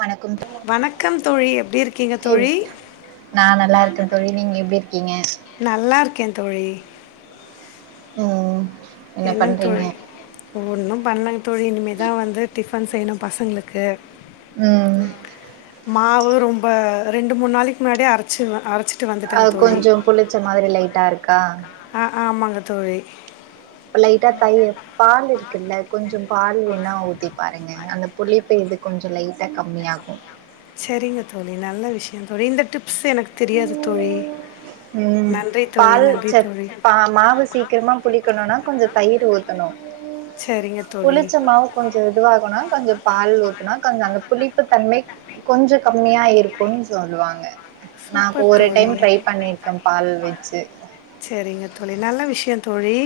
வணக்கம் தோ வணக்கம் தோழி எப்படி இருக்கீங்க எப் தோழி நா நல்லாருக்கே தோழி நீங்க எப்டி இரு நல்லாருக்கே தோழி உஹ்ம் என்னங் தோழி ஒன்னும் பண்லங்க தோழி இனிமேதா வந்து டிஃப் ஃபன் செய்ணு பசங்களுக்கு உம் மாவு ரொம்ப ரெண்டு மூண் நாளக்கி முன்னாடியே அரச்சிருவ அரச்சு அது கொஞ்சோ புளிச்ச மாதிரி லைட்டா இருக் கா அ அ ஆமாங்க தோழி அப்ப லைட்டா தயி பாலிருக் க்குல்ல கொஞ்சம் பால் வேணா ஊத்தி பாருங்க அந்த புளிப்பு இது கொஞ்சொ லைட்டா கம்மியாகு செரிங்க தோழி நல்ல விஷயொ தோழி இந்த டிப் ப்ஸ் எனக்கு தெரியாது தோழி உம் நன்றி தோழி பால் நன்றி செத் தோழி ப மாவு சீக்கிரமா புளிக்கணுனா கொஞ்சொ தயிரு ஊத் த்தணு சரிங்க தோழி புளிச்ச மாவு கொஞ்சொ இதுவாகுனா கொஞ்சொ பால் ஊத்துனா காங்க அந்த புளிப்பு தன்மை கொஞ்சொ கம்மியா இருக்குன் சொல்லுவாங்க நா சூப்பர் ஒரு டைம் தோழி ட்ரை பண்ணிருக்க பால் வெச்சு சரிங்க தோழி நல்ல விஷயம் தோழி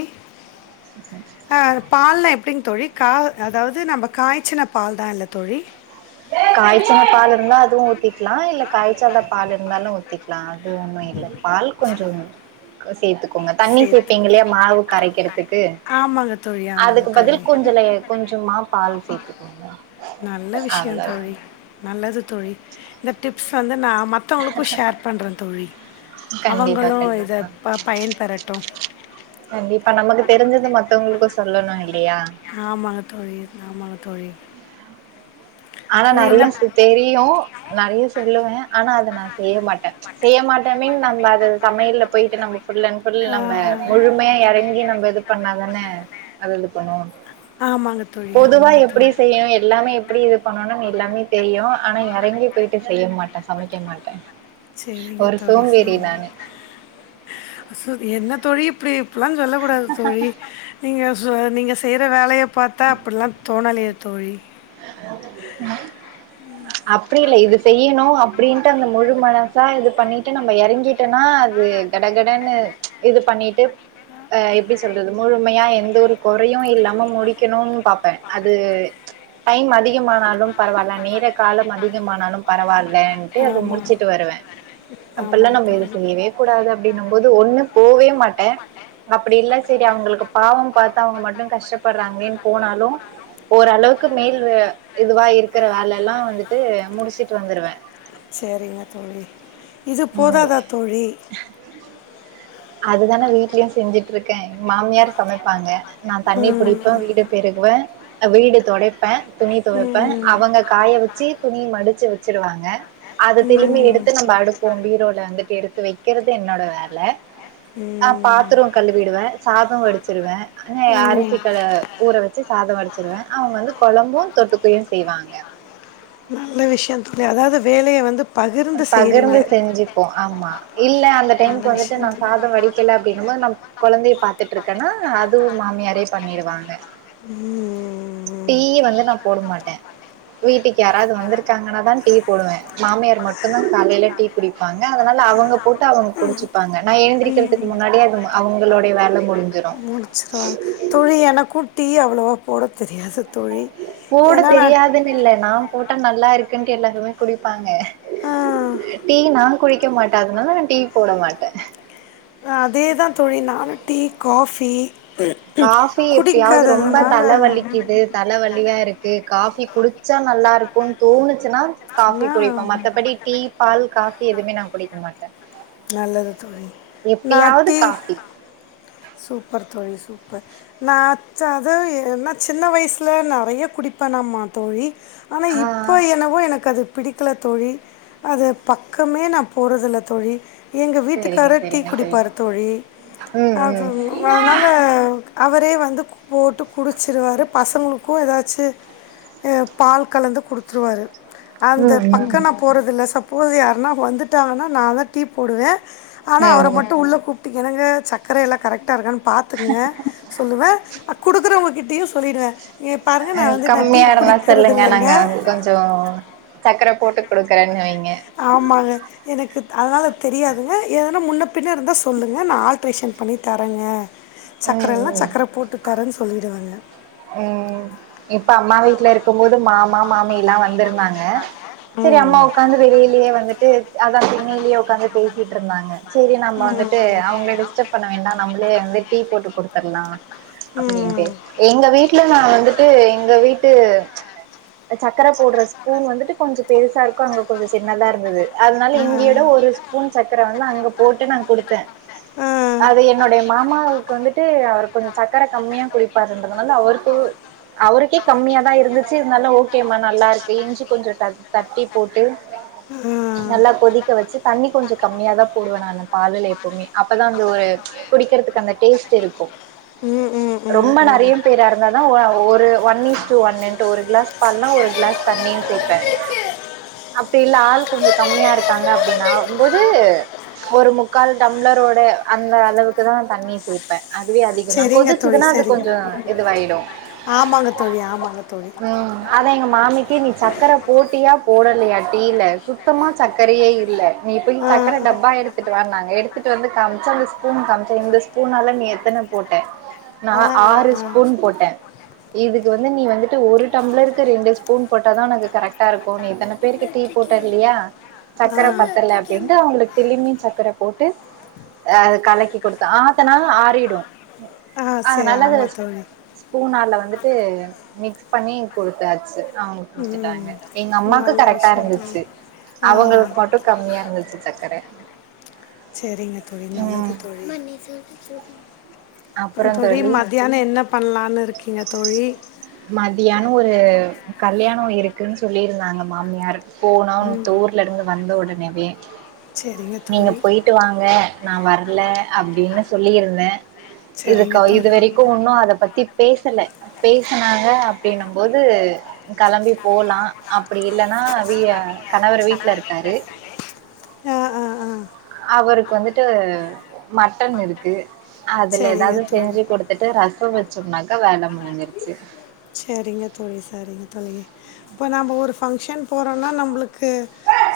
டிங் தோழி கா அதாவ்து நம்ம காய்ச்சின பால் தா இல்ல தோழி க்லா இல்ல காய்ச்சாத பால் இருந்தாலு ஊத்திக் க்லா அது ஒன்னு இல்ல பால் கொஞ்சொ க சேத்து கோங்க தண்ணி சேர்த்து சேப்பீங்க இல்லையா மாவு கரைக்கெற்துக்கு ஆமாங்க தோழி ஆமாங்க அதுக்கு தோழி பதில் கொஞ்சொ லெ கொஞ்சமா பால் சேத்துக்கோங்க விஷ்யொ அவ்ளோதா தோழி நல்லது தோழி இந்த டிப்ஸ் வந்து நா மத்தவங்களுக்கு ஷேர் பண்ற தோழி கண்டிப்பா அவங்களு கண்டிப்பா இதப் ப பயன் பெறட் கண்டிப்பா நமக்கு தெரிஞ்சது மத்தவங்களுக்கு சொல்லணு இல் ஆமாங்க தோழி ஆமாங்க தோழி. ஆனா தோழி நெறைய என்ன சு தெரியு நெறைய சொல்லுவே ஆனா அத நா செய்ய மாட்டே செய்ய மாட்டே மீன் நா இல்ல அது சமையல போயிட்டு நம்ம ஃபுல் அண்ட் ஃபுல் ஆ, நம்ம முழுமையா எறங்கி நம்ம இது பண்ணா அதனே அத [unintelligible] பண்ணுவோ ஆமாங்க தோழி பொதுவா ஆமாங்க தோழி. எப்டி செய்யணு எல்லாமே எப்டி இது எல்லாமே தெரியு ஆனா எறங்கி போயிட்டு செய்ய மாட்டே சமைக்க மாட்டே. செரிங்க ஒரு தோழி சோம்பேறி செரிங்க நானு தோழி சோ என்ன தோழி ப்டி இப்பல்லா சொல்லக் கூடாது தோழி நீங்க சோ நீங்க செய்யற வேலையப் பாத்தா அப்டிலா தோணலியே தோழி. [unintelligible] அப்டி இல்ல இது செய்யணு அப்படின்ட்டு அந்த முழு மனசா இது பண்ணிட்டு நம்ம இறங்கிட்டோனா அது கடகடன்னு இது பண்ணிட்டு அஹ் எப்டி சொல்றது முழுமையா எந்த ஒரு கொறையு இல்லாம முடிக்கணும்னு பாப்பே அது டைம் அதிகமானாலு பரவாயில்ல நேர காலம் அதிகமானாலும் பரவாயில் லேண்டு அத ஆமா. முடிச்சிட்டு வருவே அப்ல்லாம் ஆமாங்க நம்ம இது தோழி. செய்யவே கூடாது அப்டினும் போது ஒண்ணு போவே மாட்டே அப்டி இல்ல செரி அவங்களுக்கு பாவம் பாத்து அவங்க மட்டும் கஷ்டப்படுறாங்களேன்னு போனாலு ஓரளவுக்கு மேல் இதுவா இருக்கிற வேல எல்லா வந்துட்டு முடிச்சுட்டு வந்துடுவே. சரிங்க தோழி இது ம் போதாதா தோழி. அதுதானே வீட்லயு செஞ்சுட்டு இருக்கே மாமியார் சமைப்பாங்க. நா தண்ணி ம். புடிப்பேன் வீடு பெருகுவே வீடு தொடைப்பே துணி துவப்பே ம். அவங்க காய வச்சு துணி மடிச்சு வச்சிருவாங்க அத திலும்பி ம். எடுத்து நம்ம அடுக்குவோ பீரோல வந்து. எடுத்து வெக்கிறது என்னோட வேல ஆஹ் பாத்திரோ ம். கழுவிடுவே சாதோ வடிச்சிடுவே ஏ ம். அரிசி கல ஊற வ சாதோ வடுச்சிருவே அவங்க வந்து கொழம்பு தொட்டுக்கயு செய்வாங்க. நல்ல விஷயம் தோழி அதாவது வேலையை வந்து பகிர்ந்து செய்றீங்க. பகிர்ந்து செஞ்சுப்போ ஆமா இல்ல அந்த டைமுக்கு வந்துட்டு நா சாதோ வடிக்கலை அப்டின்னும் போது நா கொகுழந்தைய பாத்துட்டு இருக்கேன்னா அதுவு மாமியாரே பண்ணிடுவாங்க. ம். டீய வந்து நா போட மாட்டேன். வீட்டுக யாராவது வந்திருக்காங்கன்னா தா டீ போடுவே மாமியார் மட்டும்தா காலையில டீ குடிப்பாங்க அதனால அவங்க போட்டு அவங்க குடிச்சுப்பாங்க நா எழுந்திரிக்கிறதுக்கு முன்னாடியே அது அவங்களளுடைய வேல முடிஞ்சிரு. முடிச்சிருவாங்க. தோழி எனக்கும் டீ அவ்வளோவா போட தெரியாது தோழி ஏன்னா நா ட்டா நல்லா இருக்குன்ட்டு எல்லாருமே குடிப்பாங்க. ஆ. டீ னா குளிக்க மாட்டா அதுனால நா டீ போடமாட்டே அதேதா தோழி நானு டீ காஃபி காஃபீ எப்டியாவது ரொம்ப குடிக்காததுனால தல வலிக்குது தல வலியா இருக்கு காஃபீ குடுச்சா நல்லா இருக்குன்னு தோணுசுன்னா காஃபி சொன்னால் குடிப்போ மத்தபடி டீ பால் காஃபி எதுமே நா குடிக்க மாட்டே நல்லது தோழி நான் எப்பயாவது டீ காஃபி பர் நா அச்சா அது என்ன சின்ன வயசுல நெறைய குடிப்பநாமா தோழி ஆனா ஆ இப்ப என்னவோ எனக் அது பிடிக்கல தோழி அது பக்கமே நா போறதில்ல தோழி எங்க சரிங்க வீட்டுக்காரு டீ சரிங்க சரிங்க குடிபாரு தோழி ம் அது ம் அதுனால அவரே வந்து போட்டு குடிச்சிருவாரு பசங்களுக்கு ஏதாச்சு ஆஹ் பால் கலந்து குடுத்துருவாரு அந்த ம் பக்க ம் நா போறதில்ல சப் போஸ் யாருன்னா வந்துட்டாங்கன்னா நா தா டீ போடுவே ஆனா அவர ம் மட்டு உள்ள கூப்டு என்னங்க சக்கர எல்லா கரெக்டா இருக்காணு பாத்துகுங்க சொல்லுவே அ குடுக்குறவங்ககிட்டயு சொல்லிடுவே கம்மியா இருந்தா சொல்லுங்க இல்லைங்க நாங்க கொஞ்சோ சக்கர போட்டு குடுக்குறேன்னு வை ஆமாங்க எனக்கு அதுனால தெரியாதுங்க எதுனா முன்ன பின்ன இருந்தா சொல்லுங்க நா ஆல்ட்ரேஷன் பண்ணி தரங்க [inaudible] சக்கர ம் எல்லா ம் சக்கர போட்டு தரன்னு சொல்லிடுவங்க ம் இப்ப அம்மா வீட்ல இருக்குபோது மாமா மாமி எல்லா வந்திருந்தாங்க சரி அம்மா ம் உட்காந்து வெளிலயே வந்து வந்துட்டு அதான் திண்ணைலயே உக்காந்து பேசிட்ருந்தாங்க செரி நம்ம வந்துட்டு அவங்கல டிஸ்டர்ப் பண்ண வேண்டா நம்மளே வந்து டீ போட்டு குடுத்தற்லா அப்டின்ட்டு ம் வீட்ல நா வந்துட்டு எங்க வீட்டு சக்கர போடுற ஸ்பூன் வந்துட்டு கொஞ்சோ பெருசா இருக்கு அங்க கொஞ்சோ சின்னதா இருந்தது அதுனால ஆ இங்கயோட ஒரு ஸ்பூன் சக்கர வந்து அங்க போட்டு நா குடுத்தே அது ஆ என்னுடைய மாமாவுக்கு வந்துட்டு அவர் கொஞ்சோ சக்கர கம்மியா குடிப்பார் அப்டின்றதுனால அவருக்கு அவருக்கே கம்மியா தா இருந்துச்சு இருந்தாலு ஓகே மா நல்லா இருக்கு இஞ்சி கொஞ்சோ த தட்டி போட்டு ஆ நல்லா கொதிக்க வச்சு தண்ணி கொஞ்சோ கம்மியா தா போடுவே நானு பாலுல எப்போமே அப்பதா அந்த ஒரு ச் குடிக்கறதுக்கு அந்த டேஸ்ட் இருக்கு ம் ம் ம் ரொம்ப நல் ம் நெறைய பேரா இருந்தா தான் ஒரு ஒன் இஸ் டூ ஒன்னுட்டு ஒரு கிளாஸ் பால்னா ஒரு கிளாஸ் தண்ணியும் சேப்பேன் அப்டி இல்ல ஆள் கொஞ்சோ கம்மியா இருக்காங்க அப்டின்னா ஒது ஒரு முக்கால் டம்ளரோட அந்த அளவுக்கு தான் தண்ணி சேப்பேன் அதுவே அதிகம் தான் சரிங்க தோழி கொதிச்சுதுன்னா அது சரி கொஞ்ச இதுவாயிடும் ஆமாங்க தோழி ஆமாங்க தோழி உம் அத எங்க மாமிக்கு நீ சக்கர போ போட்டியா போடலையா டீல சுத்தமா சக்கரையே இல்ல நீ போய் ஆ சக்கர டப்பா எடுத்துட்டு வாண்ணாங்க எடுத்துட்டு வந்து காம்ச்சா அந்த ஸ்பூன் காமிச்சா இந்த ஸ்பூனால நீ எத்தன போட்டே ஆ நான் ஆ ஆறு ஆ ஸ்பூன் போட்டேன் இதுக்கு வந்து நீ வந்துட்டு ஒரு டம்ப்ளர்க்கு ரெண்டு ஸ்பூன் போட்டாதான் உனக்கு கரெக்டா இருக்கும் நீ இத்தனை பேருக்கு டீ போட்ட இல்லையா ஆ சக்கர பத்தல அப்படின்ட்டு அவங்களுக்கு திருமியு சக்கர போட்டு் அ கலக்கி கொடுத்தே ஆத்துனா ஆறிடும் ஆ சரி நல்லது ஆமாம் தோழி ஸ்பூன் ஆல வந் வந்துட்டு மிக்ஸ் பண்ணி கொடுத்தாச்சு அவங்க ம் குடுத்துட்டாங்க எங்க அம்மாக்கு நல்ல கரெக்டா விஷயம் தோழி இருந்துச்சு ஆ அவங்களுக்கு மட்டும் கம்மியா இருந்துச்சு சக்கர சரிங்க தோழி நல்லது ம் தோழி தோழி மறந் மதியானம் என்ன பண்ணலான்னு இருக்கீங்க தோழி மதியானம் ஒரு கல்யாணம் இருக்குன் சொல்லிருந்தாங்க மாமியார் போனோ இந்த ஊர்ல இருந்து வந்த உடனே வே சரிங்க நீங்க தோழி போயிட்டு வாங்க நான் வரல அப்படின்னு சொல்லியிருந்தேன் சரிங்க இதுக்கு தோழி இதுவரைக்கும் ஒன்னும் அத பத்தி பேசல பேசனாங்க அப்படின்னும் போது கெளம்பி போலாம் அப்படி இல்லனா விய கணவர் வீட்டுல இருக்காரு ஆ ஆ ஆ அவருக்கு வந்துட்டு மட்டன் இருக்கு அதுல சரிங்க ஏதாவது தோழி செஞ்சு கொடுத் ரசம் வச்சோம்னாக்கா வேலை முடிஞ்சிருச்சு சரிங்க தோழி சரிங்க தோழி இப்போ நம்ம ஒரு ஃபங்க்ஷன் போறோம்னா நம்மளுக் க்கு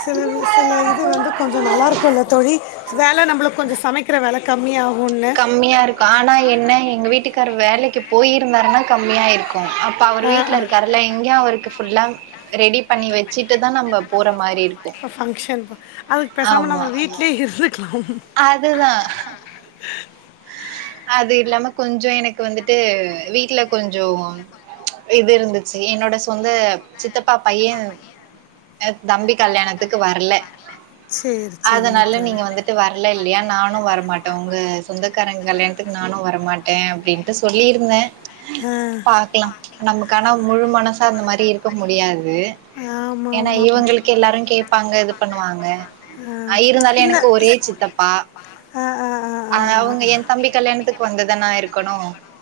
சில சில இது வந்து கொஞ்ச நல்லாயிருக்குமல தோழி வேலை நம்மளுக்கு கொஞ்ச சமைக்கிற வேலை கம்மியாவு கம்மியா இருக்கு ஆனா என்ன எங்க வீட்டுக்கார் வேலைக்கு போயிருந்தாருன்னா கம்மியா இருக்கு இப்ப அவர் ஆ வீட்டுல ஆ இருக்காருல அங்கயும் அவருக்கு புல்லா ரெடி பண்ணி வச்சிட்டு தான் நம்ம போற மாரி இருக் இப்போ ஃபங்க்ஷன் போ அதுக்கு பேசாம நம்ம வீட்லயே இருந்துக்லாம் அதுதான் அது இல்லாம கொஞ்ச எனக்கு வந்துட்டு வீட்டுல கொஞ்ச இது இருந்துச்சு என்னோட சொந்த சித்தப்பா பையன் தம்பி கல்யாணத்துக்கு வரல சரி சரிங்க அதனால தோழி நீங்க வந்துட்டு வரல ல இல்லையா நானும் வரமாட்டேன் உங்க சொந்தக்காரன் கல்யாணத்துக்கு நானும் வரமாட்டேன் அப்படின்ட்டு சொல்லிருந்தேன் ஆ பாக்கலாம் நமக்கானா முழு மனசா அந்த மாதிரி இருக்க முடியாது ஏன்னா ஆமாம் ஆமாம் இவங்களுக்கு எல்லாரும் கேட்பாங்க இது பண்ணுவாங்க ஆ இருந்தாலே எனக்கு ஒரே இல்லை சித்தப்பா ஆ அவுங்க ஏ தம்பி கல்யாணத்துக்கு வந்துதான இருக்கணு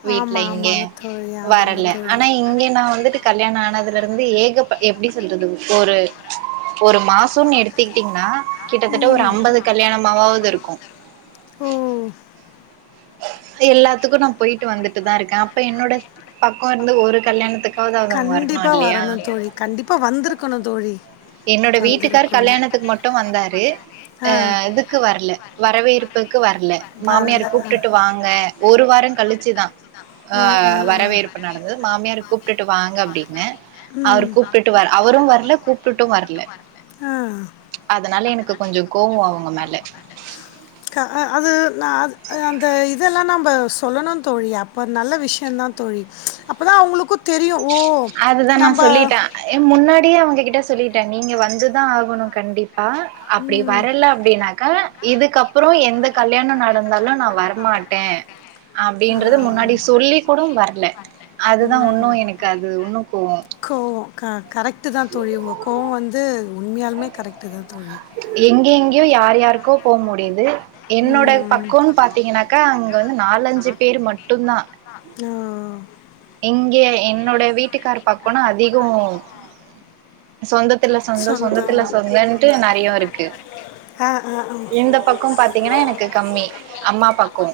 வீட் ஆமா லைங்க ஆமாங்க தோழி ஆமாங்க வரல தோழி ஆனா இங்க நா வந்துட்டு கல்யாணோ ஆனதுக் லருந்து ஏகப்ப எப்டி சொல்றது ஒரு ஒரு மாசோம்னு எடுத்துக்கிட்டீங்னா கிட்டத்தட்ட ஒரு ஆம்பது கல்யாணமாவாது இருக்கூ ஓ எல்லாத்துக்கூ நா போயிட்டு வந்துட்டுதாருக்கே அப்ப என்னோட பக்கோருந்து ஒரு கல்யாணத்துக் கண்டிப்பா வரணு தோழி கண்டிப்பா வந்திருக்கணு தோழி என்னோட வீட்டுக்கார் வந்திருக்கணும் கல்யாணத்துக்கு மட்டூ வந்தாரு ஆ இதுக்கு வர்ல வரவேற்புக்கு வர்ல மாமியார வரல கூப்டுட்டு வாங்க ஒரு வாரோ கழிச்சுதா ஆ வரவேற்பு நடந்து மாமியார கூப்டுட்டு வாங்க அப்டின்னு அவர் ம் கூப்டுட்டு வ அவரூ வர்ல கூப்டுட்டூ வர்ல ஆ அதனால எனக்கு கொஞ்சோ கோவோ அவுங்க மேல இ நா அத் அந்த இதல்லா நம்ப சொல்லணூதோழி அப்ப நல்ல விஷ்யந்தா தோழி அப்பதா அவுங்களுக்குத் அதுதா நா சொல்லிட்ட ஏ முன்னாட் ப்பயே அவுங்ககிட்ட சொல்லிட்டே நீங்க வந்துதா ஆகணு கண்டிப்பா அப்டி வரல அப்டினாக்கா இதுக்கப்றோ எந்த கல்யாணோ நடந்தாலூ நா வரமாட்டே அ அப்டின்றது முன்னாடி சொல்லி கூட வர்ல அதுதா உன்னோ எனக் கு அது உன்னோ கோவோ ஆ கரெக்ட்டு தா தோழி உங்க கோவோ வந்து உண்மையாலுமே கரெக்டு தா தோழி எங்கே எங்கேயோ யார் யாருக்கோ போ முடியுது என்னோட பக் ம். க்கோன்னு பாத்தீங்கன்னாக்கா அங்க வந்து நாலஞ்சு பேரு மட்டுந்தா ஓ! இங்கே என்னோட வீட்டுக்கார் பக்கோனா அதிகோ சொந்தத் துல சொந்தோ சொந்தம். சொந்தத்துல சொந்தோன்ட்டு நறைய இருக்கு அ, அ, அ. இந்த பக்கோ பாத்தீங்கனா எனக்கு கம்மி அம்மா பக்கோ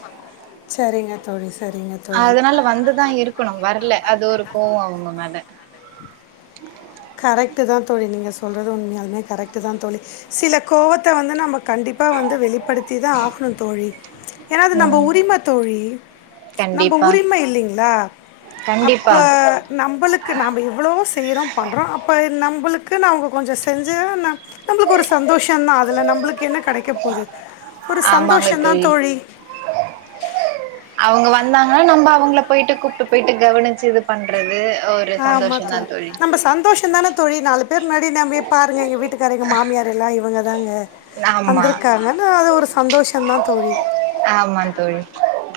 சரிங்க தோழி, சரிங்க தோழி. அதனால வந்துதா இருக்கணு வரல அது ஒரு கோவோ அவுங்க மேல கரெக்ட் தா தோழி நீங்க ஸ் சொல்றது உண்மையாலுமே கரெக்ட் தா தோழி சில கோவத்த வந்து நம்ம கண்டிப்பா வந்து வெளிப்படுத்தி தா ஆகணு தோழி ஏனா அது நம்ம ம் உரிம தோழி நம்ம கண்டிப்பா உரிம இல்லிங்களா கண்டிப்பா அப்போ நம்மளுக்கு நாம எவ்வளவோ செய்றோ பண்றோ அப்ப நம்புளுக் குனு அவுங்க கொஞ்சோ செஞ்சா என்ன நம்ளுக்கு ஒரு சந்தோஷந்தா அதுல நம்ளுக்கு என்ன கெடைக்க போது ஒரு சந்தோஷந்தா தோழி அவுங்க வந்தாங்கன்னா நம்ம அவுங்கள போயிட்டு கூப்டு போயிட்டு கவனிச்சு இது பண்றது ஒரு ஆமா சந்தோஷந்தா தோழி நம்ம சந்தோஷோ தான தோழி நாலுப் பேர் முன்னாடி நம்யெப் பாருங்கள் எங்க வீட்டுக்காரு எங்க மாமியார் எல்லா இவங்க தாங்க வந்திருக்காங்கன்ன அது ஒரு ஸ் ஆமான் தோழி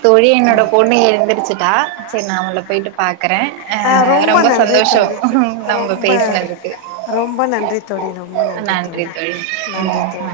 தோழி என்னோட பொண்ணு எழுந்துருச்சு ட்டா செரி நா அவங்கள போயிட்டு பாக் ஆ ரொம்ப நன்றி தோழி நம்ம ரொம்ப பேசுனதுக்கு ரொம்ப நன்றி தோழி ரொம்ப நன்றி தோழி நன்றி தோழி